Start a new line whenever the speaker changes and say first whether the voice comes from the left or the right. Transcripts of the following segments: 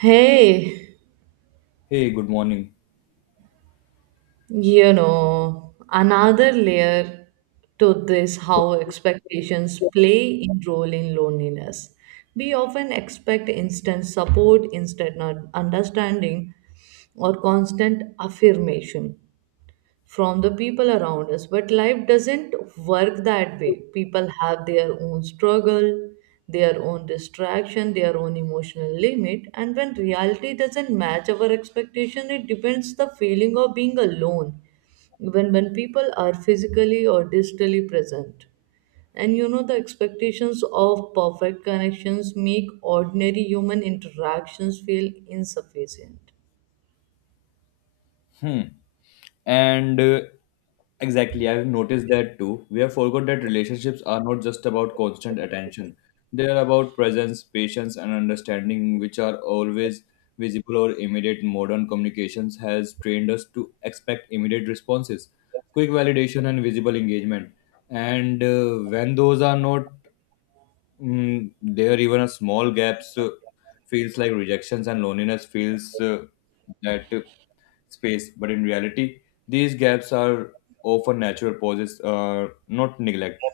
right: Hey,
left: Hey, good morning.
right: another layer to this how expectations play in role in loneliness. We often expect instant support, instant not understanding, or constant affirmation from the people around us. But life doesn't work that way. People have their own struggle, their own distraction, their own emotional limit, and when reality doesn't match our expectation, it depends the feeling of being alone. Even when people are physically or digitally present. And the expectations of perfect connections make ordinary human interactions feel insufficient.
left: Hmm. And exactly, I've noticed that too. We have forgot that relationships are not just about constant attention. They are about presence, patience, and understanding, which are always visible or immediate. Modern communications has trained us to expect immediate responses, quick validation, and visible engagement. And when those are not there even a small gaps feels like rejections, and loneliness feels that space, but in reality these gaps are often natural pauses, not neglect.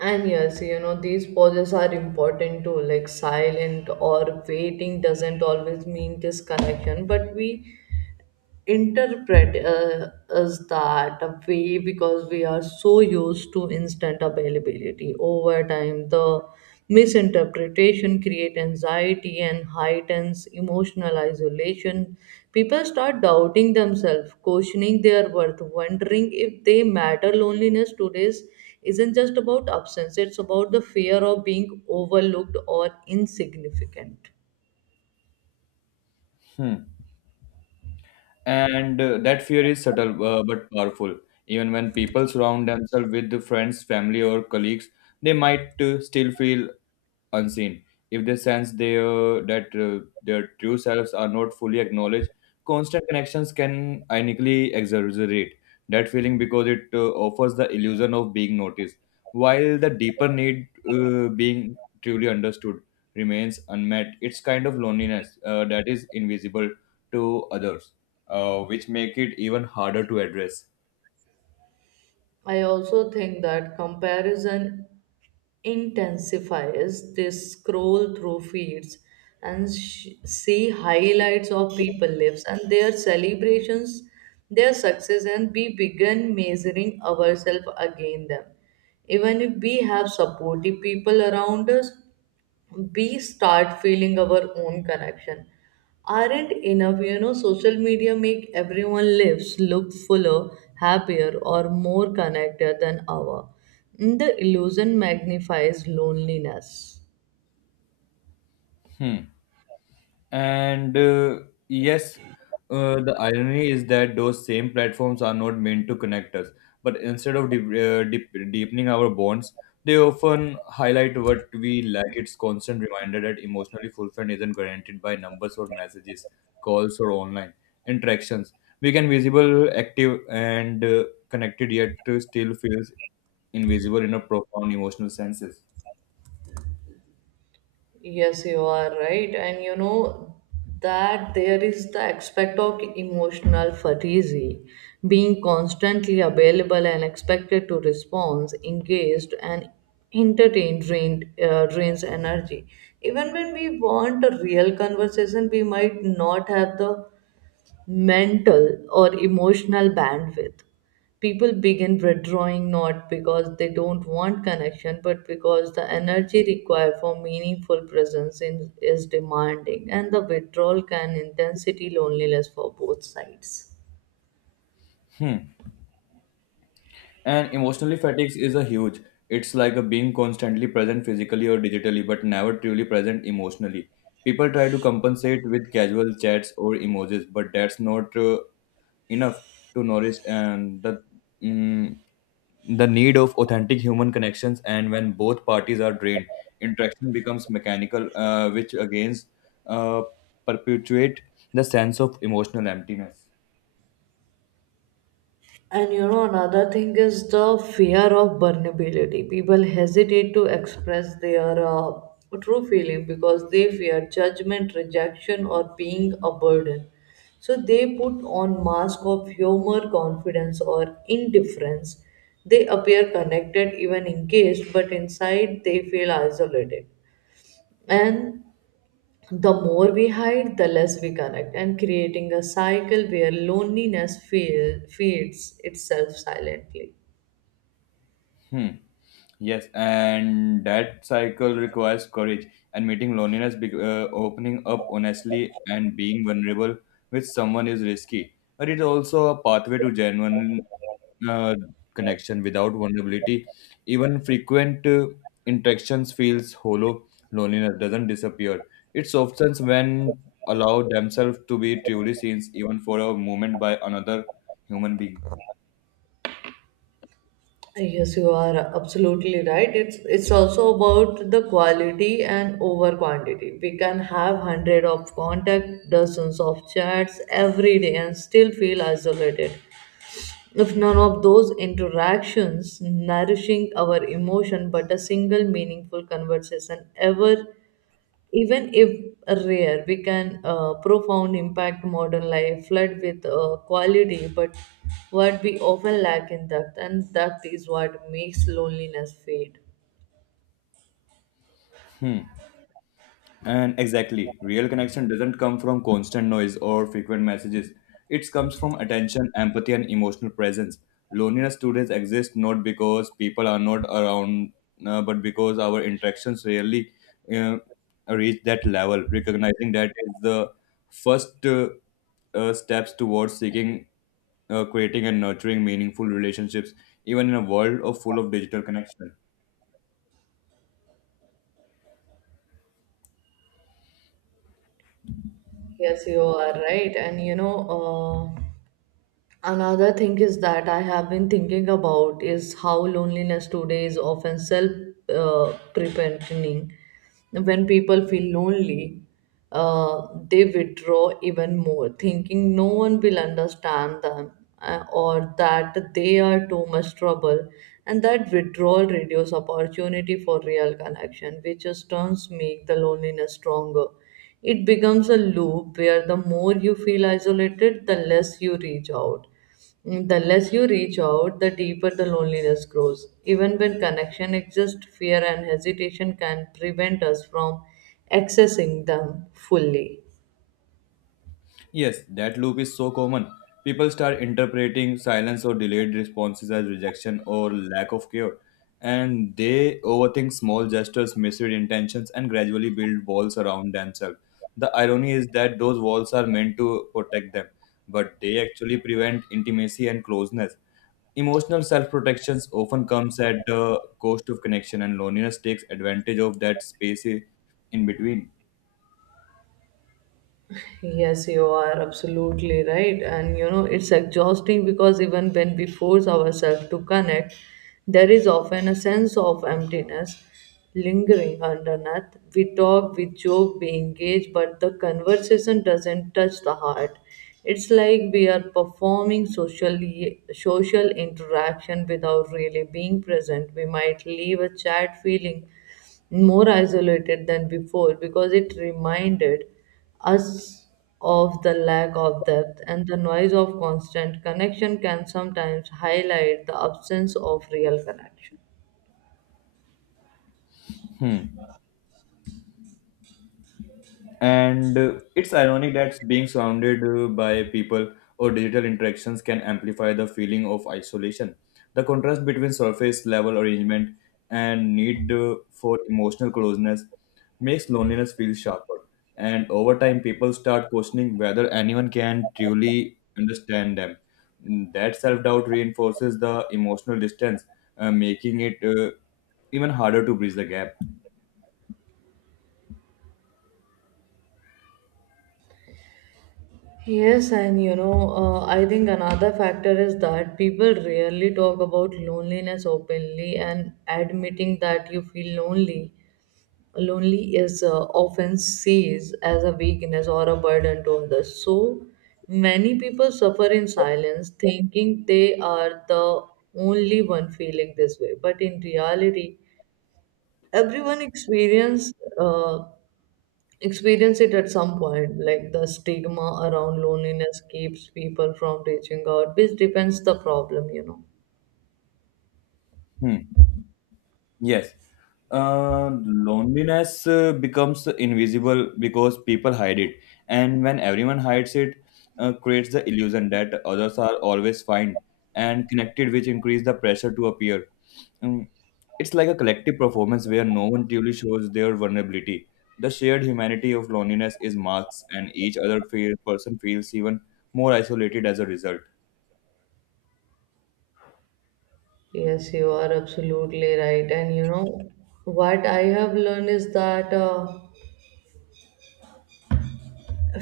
right: And yes, these pauses are important too, like silent or waiting doesn't always mean disconnection, but we interpret us that way because we are so used to instant availability. Over time the misinterpretation create anxiety and heightens emotional isolation. People start doubting themselves, questioning their worth, wondering if they matter. Loneliness today's isn't just about absence, it's about the fear of being overlooked or insignificant.
left: Hmm. And that fear is subtle, but powerful. Even when people surround themselves with the friends, family, or colleagues, they might still feel unseen. If they sense that their true selves are not fully acknowledged, constant connections can ironically exaggerate that feeling, because it offers the illusion of being noticed, while the deeper need, being truly understood, remains unmet. It's kind of loneliness that is invisible to others, which make it even harder to address.
right: I also think that comparison intensifies. They scroll through feeds and see highlights of people lives and their celebrations, their success, and we begin measuring ourselves against them. Even if we have supportive people around us, we start feeling our own connection aren't enough. Social media make everyone lives look fuller, happier, or more connected than ever. The illusion magnifies loneliness.
left: Hmm. And yes, the irony is that those same platforms are not meant to connect us, but instead of deepening our bonds, they often highlight what we lack. It's constant reminder that emotionally fulfillment isn't guaranteed by numbers or messages, calls, or online interactions. We can visible, active, and connected, yet still feels invisible in a profound emotional senses.
right: Yes, you are right. And that there is the aspect of emotional fatigue, being constantly available and expected to respond, engaged and entertained drains energy. Even when we want a real conversation, we might not have the mental or emotional bandwidth. People begin withdrawing not because they don't want connection, but because the energy required for meaningful presence in, is demanding, and the withdrawal can intensity loneliness for both sides.
left: Hmm. And emotionally fatigue is a huge. It's like a being constantly present physically or digitally, but never truly present emotionally. People try to compensate with casual chats or emojis, but that's not enough to nourish and mm, the need of authentic human connections. And when both parties are drained, interaction becomes mechanical, which again uh, perpetuate the sense of emotional emptiness.
right: And another thing is the fear of vulnerability. People hesitate to express their true feeling because they fear judgment, rejection, or being a burden. So they put on mask of humor, confidence, or indifference. They appear connected even engaged, but inside they feel isolated. And the more we hide, the less we connect, and creating a cycle where feeds itself silently.
left: Hmm. Yes, and that cycle requires courage and meeting loneliness. Opening up honestly and being vulnerable with someone is risky, but it's also a pathway to genuine uh, connection. Without vulnerability, even frequent interactions feels hollow. Loneliness doesn't disappear. It softens when allow themselves to be truly seen, even for a moment, by another human being.
right: Yes, you are absolutely right. It's also about the quality and over quantity. We can have hundred of contact, dozens of chats every day, and still feel isolated. If none of those interactions nourishing our emotion, but a single meaningful conversation ever, even if rare, we can profound impact modern life, flood with quality, but what we often lack in depth, and that is what makes loneliness fade.
left: Hmm. And exactly, real connection doesn't come from constant noise or frequent messages. It comes from attention, empathy, and emotional presence. Loneliness today exists not because people are not around, but because our interactions rarely uh, reach that level. Recognizing that is the first, steps towards seeking, creating, and nurturing meaningful relationships, even in a world of full of digital connection.
right: Yes, you are right, and another thing is that I have been thinking about is how loneliness today is often self preventing. When people feel lonely, they withdraw even more, thinking no one will understand them, or that they are too much trouble. And that withdrawal reduces opportunity for real connection, which just turns make the loneliness stronger. It becomes a loop where the more you feel isolated, the less you reach out. The less you reach out, the deeper the loneliness grows. Even when connection exists, fear and hesitation can prevent us from accessing them fully.
left: Yes, that loop is so common. People start interpreting silence or delayed responses as rejection or lack of care, and they overthink small gestures, misread intentions, and gradually build walls around themselves. The irony is that those walls are meant to protect them, but they actually prevent intimacy and closeness. Emotional self protections often comes at the cost of connection, and loneliness takes advantage of that space in between.
right: Yes, you are absolutely right. And it's exhausting because even when we force ourselves to connect, there is often a sense of emptiness lingering underneath. We talk, we joke, we engage, but the conversation doesn't touch the heart. It's like we are performing social interaction without really being present. We might leave a chat feeling more isolated than before because it reminded us of the lack of depth, and the noise of constant connection can sometimes highlight the absence of real connection.
left: Hmm. And it's ironic that being surrounded by people or digital interactions can amplify the feeling of isolation. The contrast between surface level arrangement and need for emotional closeness makes loneliness feel sharper. And over time, people start questioning whether anyone can truly understand them. That self doubt reinforces the emotional distance, making it even harder to bridge the gap.
right: Yes, and I think another factor is that people rarely talk about loneliness openly, and admitting that you feel lonely is often sees as a weakness or a burden to others. So many people suffer in silence, thinking they are the only one feeling this way. But in reality, everyone experience, uh, experience it at some point. Like the stigma around loneliness keeps people from reaching out, which depends the problem,
left: Hmm. Yes. Loneliness becomes invisible because people hide it, and when everyone hides it, creates the illusion that others are always fine and connected, which increase the pressure to appear. Mm, It's like a collective performance where no one truly shows their vulnerability. The shared humanity of loneliness is masked, and person feels even more isolated as a result.
right: Yes, you are absolutely right. And what I have learned is that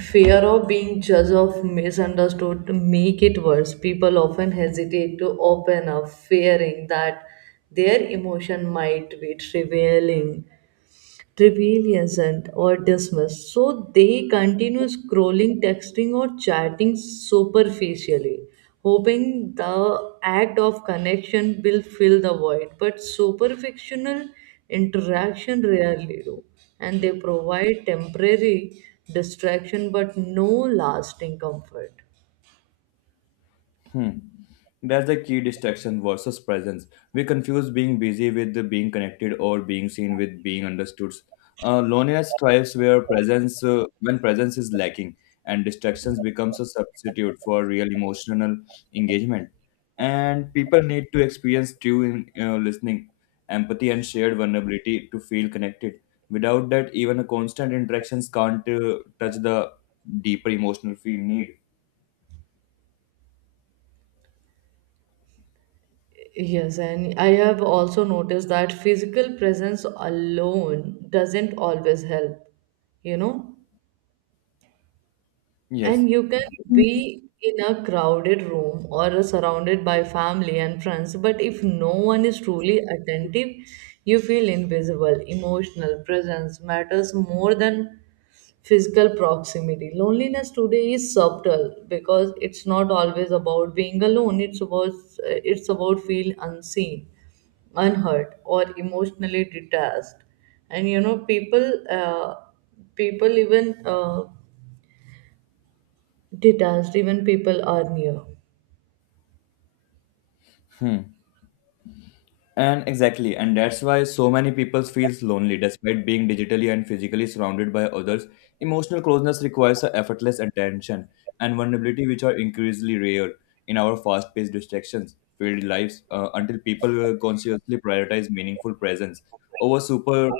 right: fear of being judged or misunderstood to make it worse. People often hesitate to open up, fearing that their emotion might be trivial isn't or dismissed. So they continue scrolling, texting, or chatting superficially, hoping the act of connection will fill the void. But superficial interaction rarely do, and they provide temporary distraction but no lasting comfort.
left: Hmm. That's the key: distraction versus presence. We confuse being busy with the being connected, or being seen with being understood. Loneliness thrives where presence, when presence is lacking, and distractions becomes a substitute for real emotional engagement. And people need to experience true listening, empathy, and shared vulnerability to feel connected. Without that, even a constant interactions can't touch the deeper emotional feel need.
right: Yes, and I have also noticed that physical presence alone doesn't always help, you know.
left: Yes.
right: And you can be in a crowded room or surrounded by family and friends, but if no one is truly attentive, you feel invisible. Emotional presence matters more than physical proximity. Loneliness today is subtle because it's not always about being alone. It's about feeling unseen, unhurt, or emotionally detached. And people even detached even people are near.
left: Hmm. And exactly, and that's why so many people feels lonely despite being digitally and physically surrounded by others. Emotional closeness requires a effortless attention and vulnerability, which are increasingly rare in our fast-paced distractions filled lives. Until people consciously prioritize meaningful presence over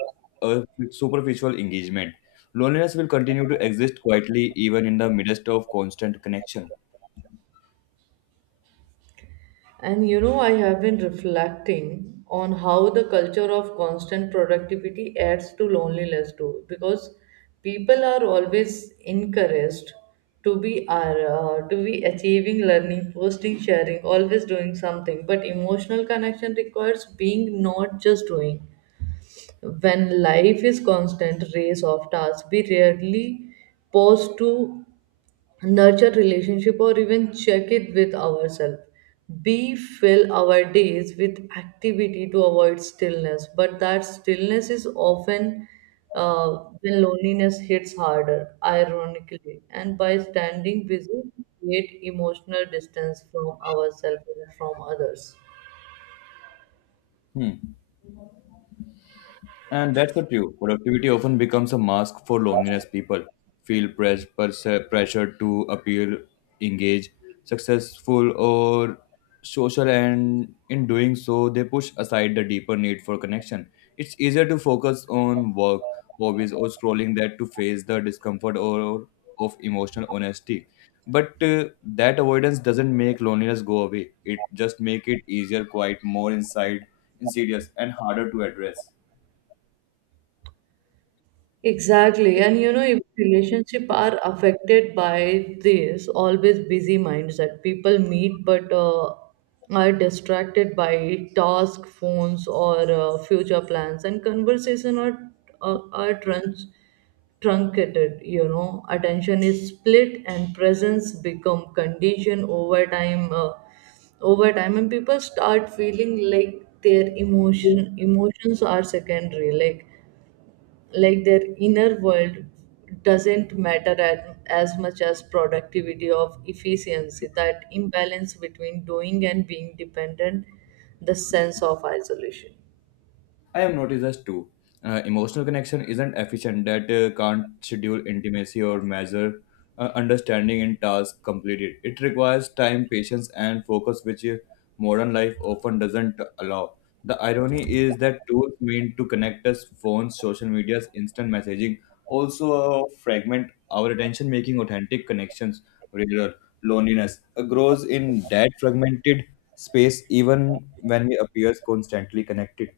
left: uh, superficial engagement, loneliness will continue to exist quietly, even in the midst of constant connection.
right: And I have been reflecting on how the culture of constant productivity adds to loneliness too, because people are always encouraged to be achieving, learning, posting, sharing, always doing something. But emotional connection requires being, not just doing. When life is constant race of tasks, we rarely pause to nurture relationship or even check it with ourselves. We fill our days with activity to avoid stillness, but that stillness is often uh, when loneliness hits harder, ironically. And by standing busy, we create emotional distance from ourselves and from others.
left: Hmm. And that's so true. Productivity often becomes a mask for loneliness. People feel pressured to appear engaged, successful, or social, and in doing so, they push aside the deeper need for connection. It's easier to focus on work, hobbies, or scrolling that to face the discomfort or of emotional honesty. But that avoidance doesn't make loneliness go away. It just make it easier, insidious, and harder to address.
right: Exactly. And if relationship are affected by this always busy minds, that people meet but are distracted by task, phones, or future plans, and conversation are truncated, attention is split and presence become conditioned over time. And people start feeling like their emotions are secondary, like their inner world doesn't matter at, as much as productivity of efficiency. That imbalance between doing and being dependent the sense of isolation.
left: I have noticed this too. Emotional connection isn't efficient. That can't schedule intimacy or measure understanding in tasks completed. It requires time, patience, and focus, which modern life often doesn't allow. The irony is that tools meant to connect us, phones, social medias, instant messaging, also fragment our attention, making authentic connections rarer. Loneliness grows in that fragmented space, even when we appear constantly connected.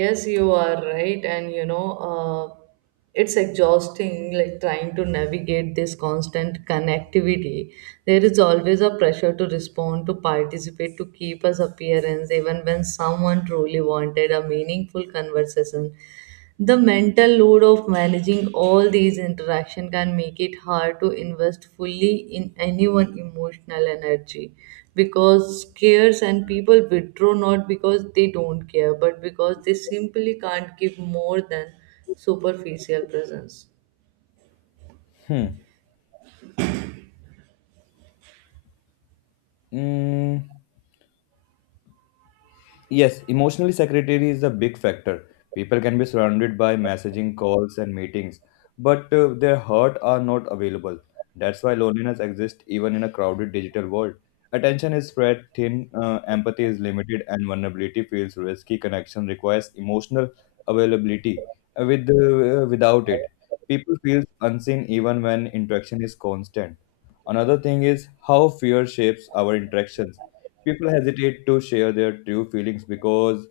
right: Yes, you are right. And uh, it's exhausting, like trying to navigate this constant connectivity. There is always a pressure to respond, to participate, to keep as appearance, even when someone truly wanted a meaningful conversation. The mental load of managing all these interactions can make it hard to invest fully in anyone's emotional energy because scares. And people withdraw not because they don't care, but because they simply can't give more than superficial presence.
left: Hmm. Mm, yes, emotionally secretary is a big factor. People can be surrounded by messaging, calls, and meetings, but their heart are not available. That's why loneliness exists even in a crowded digital world. Attention is spread thin, empathy is limited, and vulnerability feels risky. Connection requires emotional availability. Without it, people feel unseen even when interaction is constant. Another thing is how fear shapes our interactions. People hesitate to share their true feelings because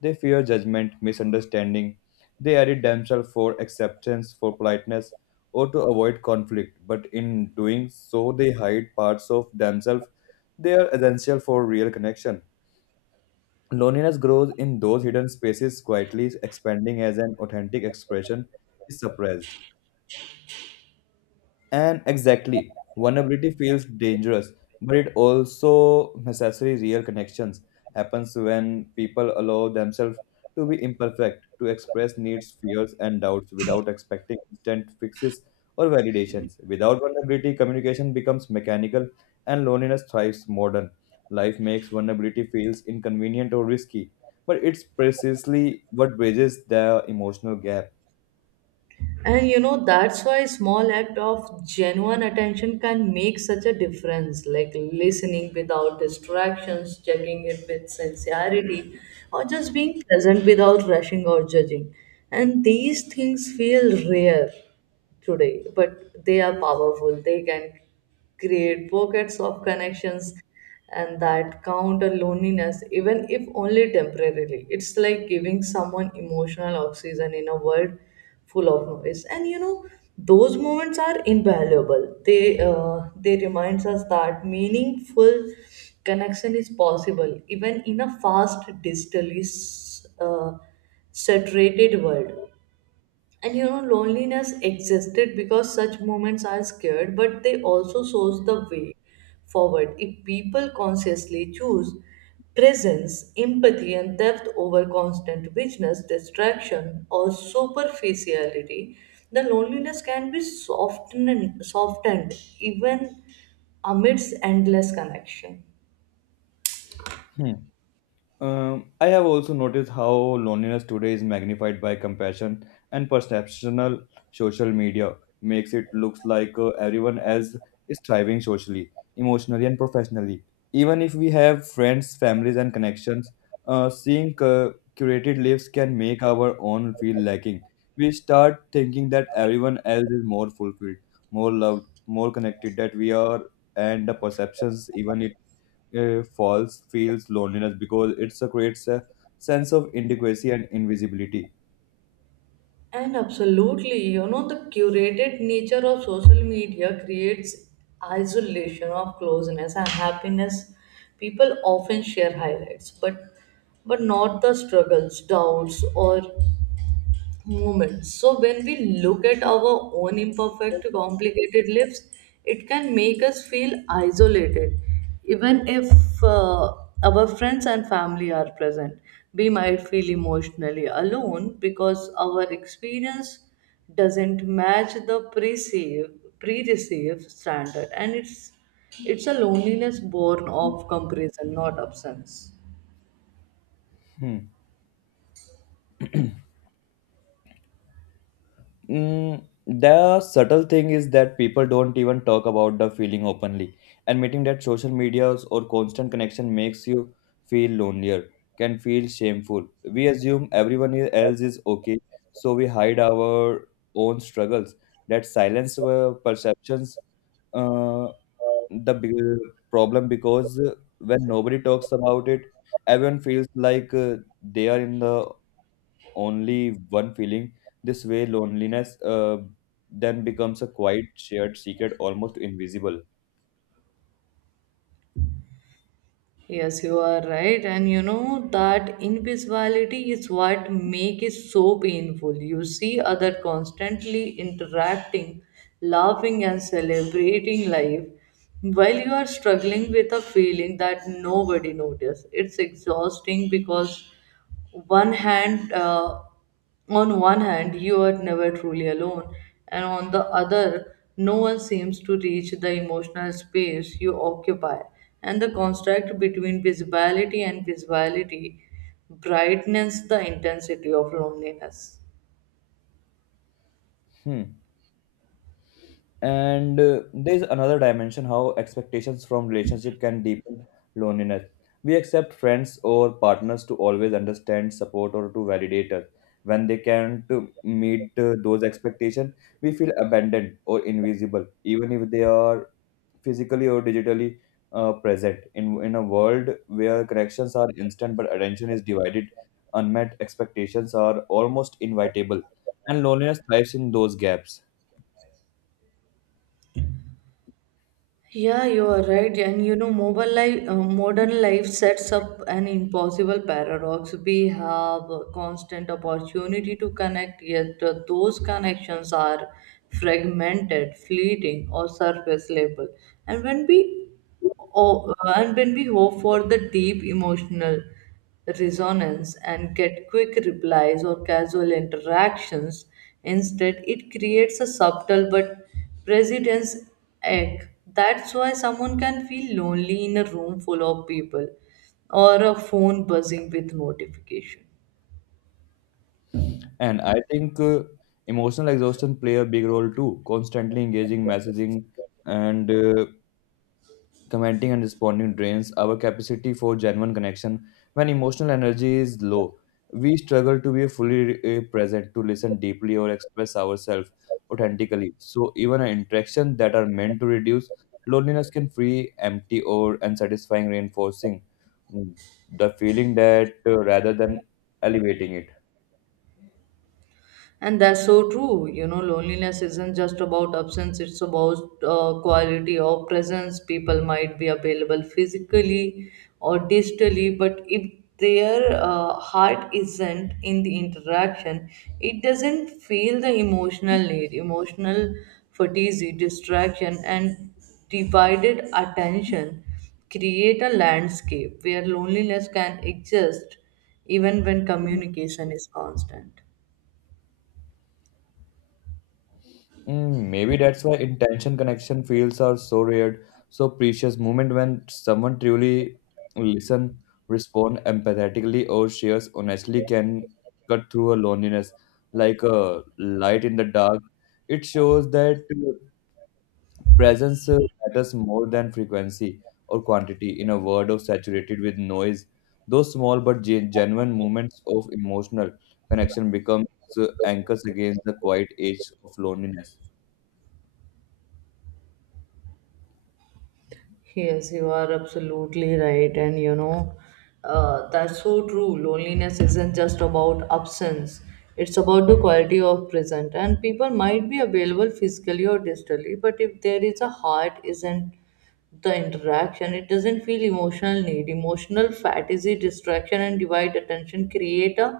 left: they fear judgment, misunderstanding. They edit themselves for acceptance, for politeness, or to avoid conflict. But in doing so, they hide parts of themselves. They are essential for real connection. Loneliness grows in those hidden spaces quietly, expanding as an authentic expression is suppressed. And exactly, vulnerability feels dangerous, but it also necessary. Real connections happens when people allow themselves to be imperfect, to express needs, fears, and doubts without expecting instant fixes or validations. Without vulnerability, communication becomes mechanical, and loneliness thrives modern. Life makes vulnerability feels inconvenient or risky, but it's precisely what bridges the emotional gap.
right: And that's why small act of genuine attention can make such a difference, like listening without distractions, checking it with sincerity, or just being present without rushing or judging. And these things feel rare today, but they are powerful. They can create pockets of connections, and that counter loneliness, even if only temporarily. It's like giving someone emotional oxygen in a world full of noise. And those moments are invaluable. They reminds us that meaningful connection is possible, even in a fast, digitally saturated world. And loneliness existed because such moments are scared, but they also shows the way forward. If people consciously choose presence, empathy, and depth over constant richness, distraction, or superficiality, the loneliness can be softened even amidst endless connection.
left: Hmm. I have also noticed how loneliness today is magnified by compassion and perceptional social media makes it looks like everyone else is thriving socially, emotionally, and professionally. Even if we have friends, families, and connections, seeing curated lives can make our own feel lacking. We start thinking that everyone else is more fulfilled, more loved, more connected. That we are, and the perceptions even it falls feels loneliness because it creates a sense of inadequacy and invisibility.
right: And absolutely, the curated nature of social media creates isolation of closeness and happiness. People often share highlights, but not the struggles, doubts, or moment. So when we look at our own imperfect, complicated lives, it can make us feel isolated, even if uh, our friends and family are present. We might feel emotionally alone because our experience doesn't match the pre-receive standard, and it's a loneliness born of comparison, not absence.
left: Hmm. The subtle thing is that people don't even talk about the feeling openly. Admitting that social medias or constant connection makes you feel lonelier can feel shameful. We assume everyone else is okay, so we hide our own struggles. That silence, perceptions, uh, the big problem, because when nobody talks about it, everyone feels like they are in the only one feeling. This way, loneliness then becomes a quiet, shared secret, almost invisible.
right: Yes, you are right. And that invisibility is what make it so painful. You see other constantly interacting, laughing and celebrating life while you are struggling with a feeling that nobody notices. It's exhausting because one hand on one hand, you are never truly alone, and on the other, no one seems to reach the emotional space you occupy. And the contrast between visibility and visibility brightens the intensity of loneliness.
left: Hmm. And there's another dimension: how expectations from relationship can deepen loneliness. We accept friends or partners to always understand, support, or to validate us. When they can't meet those expectations, we feel abandoned or invisible, even if they are physically or digitally present. In a world where connections are instant but attention is divided, unmet expectations are almost inevitable, and loneliness thrives in those gaps.
right: Yeah, you are right. And modern life sets up an impossible paradox. We have a constant opportunity to connect, yet those connections are fragmented, fleeting, or surface level. And when we Oh, and when we hope for the deep emotional resonance and get quick replies or casual interactions instead, it creates a subtle but president's egg. That's why someone can feel lonely in a room full of people or a phone buzzing with notification.
left: And I think emotional exhaustion play a big role too. Constantly engaging, messaging, and commenting and responding drains our capacity for genuine connection. When emotional energy is low, we struggle to be fully present, to listen deeply, or express ourselves authentically. So even an interaction that are meant to reduce loneliness can feel empty, or unsatisfying, reinforcing mm, the feeling that rather than elevating it.
right: And that's so true. You know, loneliness isn't just about absence, it's about quality of presence. People might be available physically or digitally, but if their heart isn't in the interaction, it doesn't feel the emotional need. Emotional fatigue, distraction, and divided attention create a landscape where loneliness can exist even when communication is constant.
left: Maybe that's why intention connection feels are so rare, so precious moment when someone truly listen, respond empathetically, or shares honestly can cut through a loneliness like a light in the dark. It shows that presence matters more than frequency or quantity in a world of saturated with noise. Those small but genuine moments of emotional connection becomes anchors against the quiet edge of loneliness.
right: Yes, you are absolutely right. And you know, that's so true. Loneliness isn't just about absence, it's about the quality of present. And people might be available physically or digitally, but if there is a heart, isn't the interaction, it doesn't feel emotional need. Emotional fatigue, distraction, and divide attention create a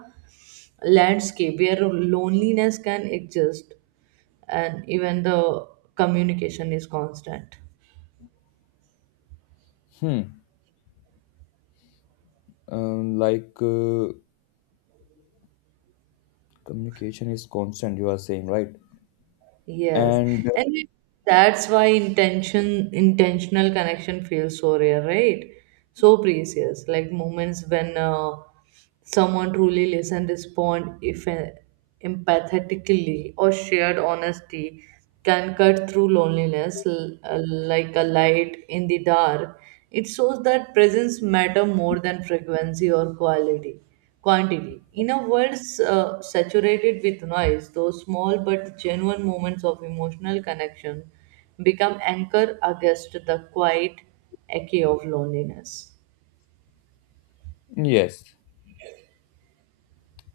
right: landscape where loneliness can exist and even the communication is constant.
left: Hmm. Like, communication is constant, you are saying, right?
right: Yes,
left: And
right: and it- that's why intentional connection feels so rare, right? So precious, like moments when someone truly listen, respond, if empathetically or shared honesty can cut through loneliness like a light in the dark. It shows that presence matter more than frequency or quality. Quantity. In a world saturated with noise, those small but genuine moments of emotional connection become anchor against the quiet echo of loneliness.
left: yes,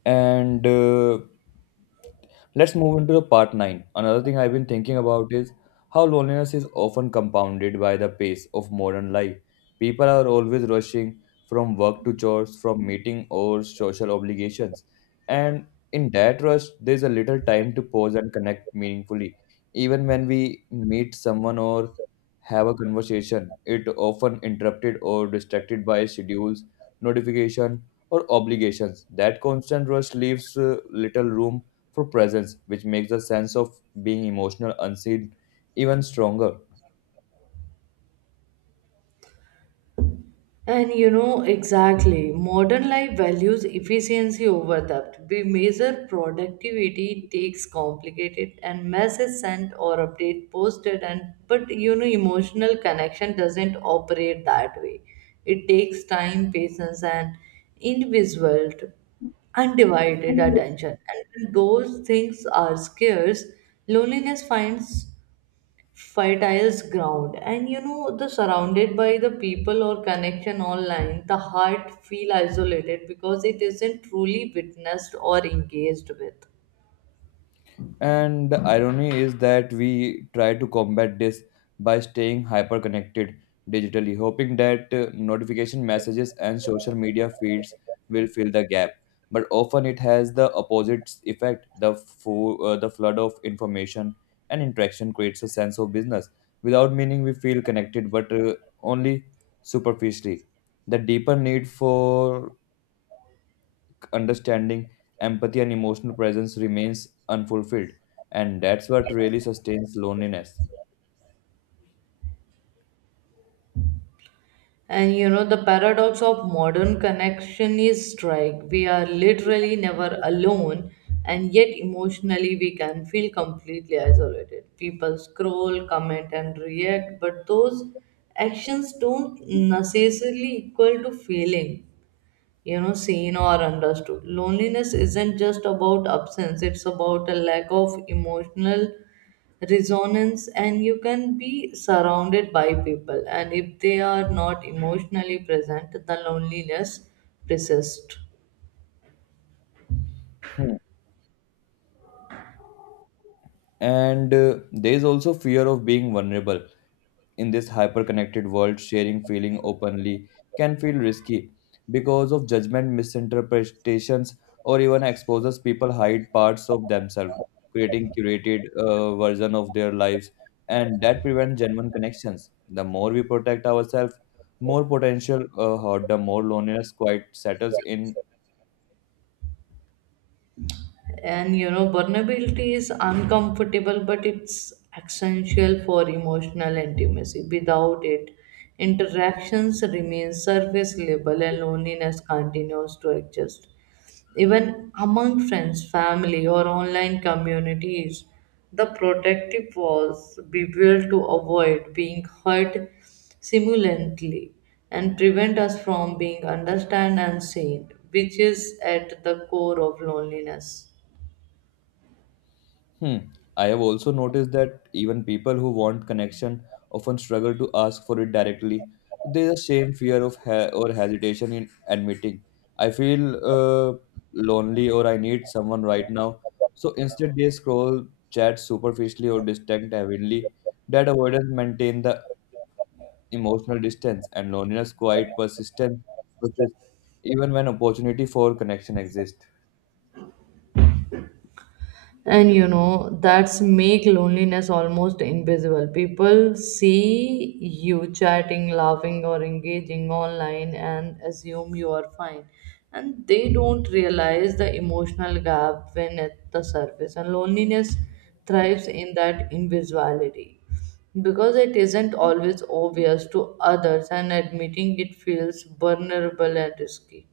left: and let's move into the part 9. Another thing I've been thinking about is how loneliness is often compounded by the pace of modern life. People are always rushing from work to chores, from meeting or social obligations. And in that rush, there's a little time to pause and connect meaningfully. Even when we meet someone or have a conversation, it often interrupted or distracted by schedules, notification, or obligations. That constant rush leaves little room for presence, which makes the sense of being emotional unseen even stronger.
right: And you know, exactly, modern life values efficiency over depth. We measure productivity, takes complicated and message sent or update posted, and but you know, emotional connection doesn't operate that way. It takes time, patience, and individual undivided attention. And when those things are scarce, loneliness finds fertile ground. And you know, the surrounded by the people or connection online, the heart feel isolated because it isn't truly witnessed or engaged with.
left: And the irony is that we try to combat this by staying hyper connected digitally, hoping that notification messages and social media feeds will fill the gap. But often it has the opposite effect. The flood of information and interaction creates a sense of business. Without meaning, we feel connected, but only superficially. The deeper need for understanding, empathy, and emotional presence remains unfulfilled. And that's what really sustains loneliness.
right: And you know, the paradox of modern connection is strike. We are literally never alone, and yet emotionally we can feel completely isolated. People scroll, comment, and react, but those actions don't necessarily equal to feeling, you know, seen or understood. Loneliness isn't just about absence, it's about a lack of emotional resonance. And you can be surrounded by people, and if they are not emotionally present, the loneliness persists.
left: Hmm. And there is also fear of being vulnerable. In this hyper connected world, sharing feeling openly can feel risky because of judgment, misinterpretations, or even exposes. People hide parts of themselves, creating curated version of their lives, and that prevents genuine connections. The more we protect ourselves, more potential hurt, the more loneliness quite settles in.
right: And you know, vulnerability is uncomfortable, but it's essential for emotional intimacy. Without it, interactions remain surface level and loneliness continues to exist. Even among friends, family, or online communities, the protective walls reveal to avoid being hurt simultaneously and prevent us from being understood and seen, which is at the core of loneliness.
left: Hmm. I have also noticed that even people who want connection often struggle to ask for it directly. There's a shame, fear of ha- or hesitation in admitting. I feel lonely or I need someone right now. So instead, they scroll, chat superficially or distant, heavily. That avoidance maintain the emotional distance and loneliness quite persist even when opportunity for connection exists.
right: And you know, that's make loneliness almost invisible. People see you chatting, laughing, or engaging online and assume you are fine, and they don't realize the emotional gap when at the surface. And loneliness thrives in that invisibility because it isn't always obvious to others, and admitting it feels vulnerable and risky.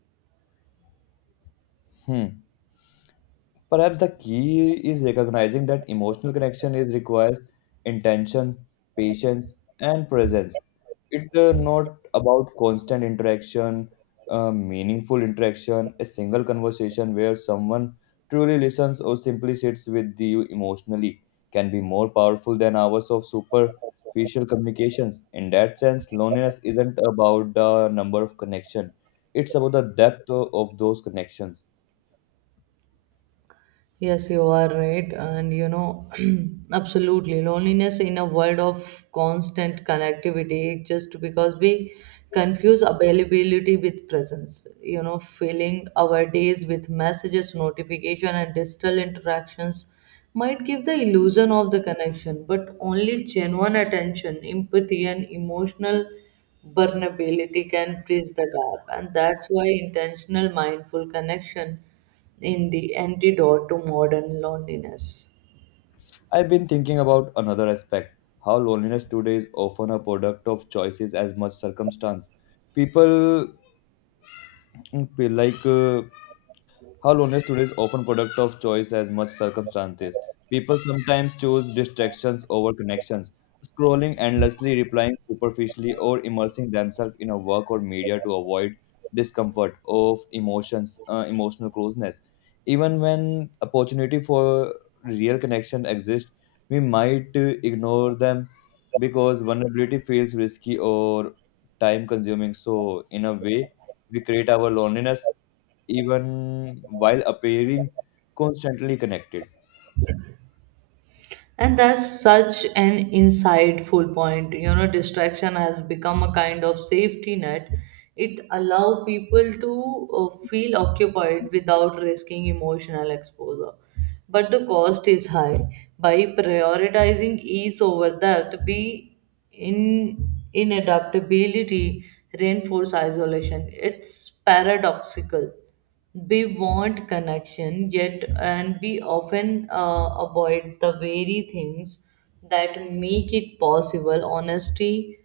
left: Hmm. Perhaps the key is recognizing that emotional connection is requires intention, patience, and presence. It's not about constant interaction, meaningful interaction, a single conversation where someone truly listens or simply sits with you emotionally can be more powerful than hours of superficial communications. In that sense, loneliness isn't about the number of connection; it's about the depth of those connections.
right: Yes, you are right. And you know, absolutely, loneliness in a world of constant connectivity, just because we confuse availability with presence. You know, filling our days with messages, notification, and digital interactions might give the illusion of the connection, but only genuine attention, empathy, and emotional vulnerability can bridge the gap. And that's why intentional, mindful connection in the antidote to modern loneliness.
left: I've been thinking about another aspect, how loneliness today is often a product of choices as much circumstance. People mm, feel like how loneliness today is often product of choice as much circumstances. People sometimes choose distractions over connections, scrolling endlessly, replying superficially, or immersing themselves in a work or media to avoid discomfort of emotional closeness. Even when opportunity for real connection exists, we might ignore them because vulnerability feels risky or time consuming. So, in a way, we create our loneliness even while appearing constantly connected.
right: And that's such an insightful point. You know, distraction has become a kind of safety net. It allows people to feel occupied without risking emotional exposure. But the cost is high. By prioritizing ease over that, we in inadaptability reinforce isolation. It's paradoxical. We want connection, yet, and we often avoid the very things that make it possible honesty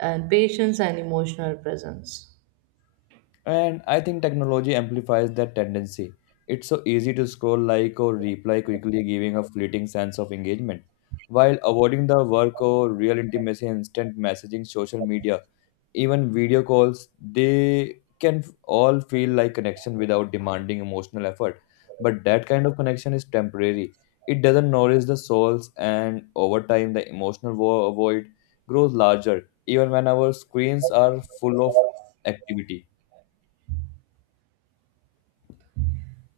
right: and patience and emotional presence.
left: And I think technology amplifies that tendency. It's so easy to scroll, like, or reply quickly, giving a fleeting sense of engagement, while avoiding the work or real intimacy, instant messaging, social media, even video calls, they can all feel like connection without demanding emotional effort, but that kind of connection is temporary. It doesn't nourish the souls, and over time the emotional void grows larger even when our screens are full of activity.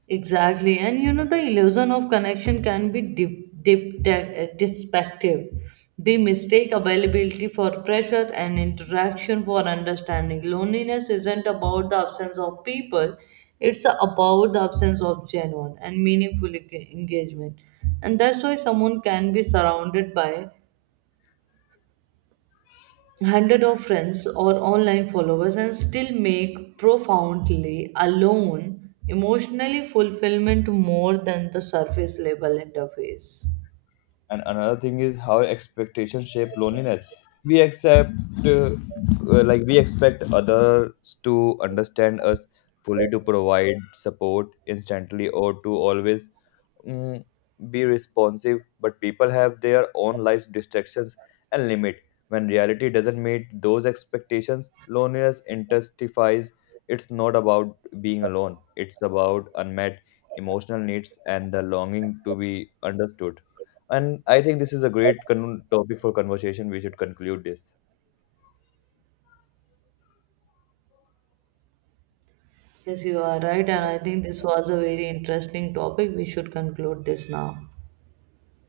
right: Exactly, and you know the illusion of connection can be deceptive. They mistake availability for pressure and interaction for understanding. Loneliness isn't about the absence of people; it's about the absence of genuine and meaningful engagement. And that's why someone can be surrounded by hundred of friends or online followers and still make profoundly alone emotionally fulfillment more than the surface level interface.
left: And another thing is how expectations shape loneliness. We accept, uh, like we expect others to understand us fully, to provide support instantly, or to always, mm, be responsive, but people have their own lives, distractions, and limit. When reality doesn't meet those expectations, loneliness intensifies. It's not about being alone, it's about unmet emotional needs and the longing to be understood. And I think this is a great topic for conversation. We should conclude this.
right: Yes, you are right, and I think this was a very interesting topic. We should conclude this now.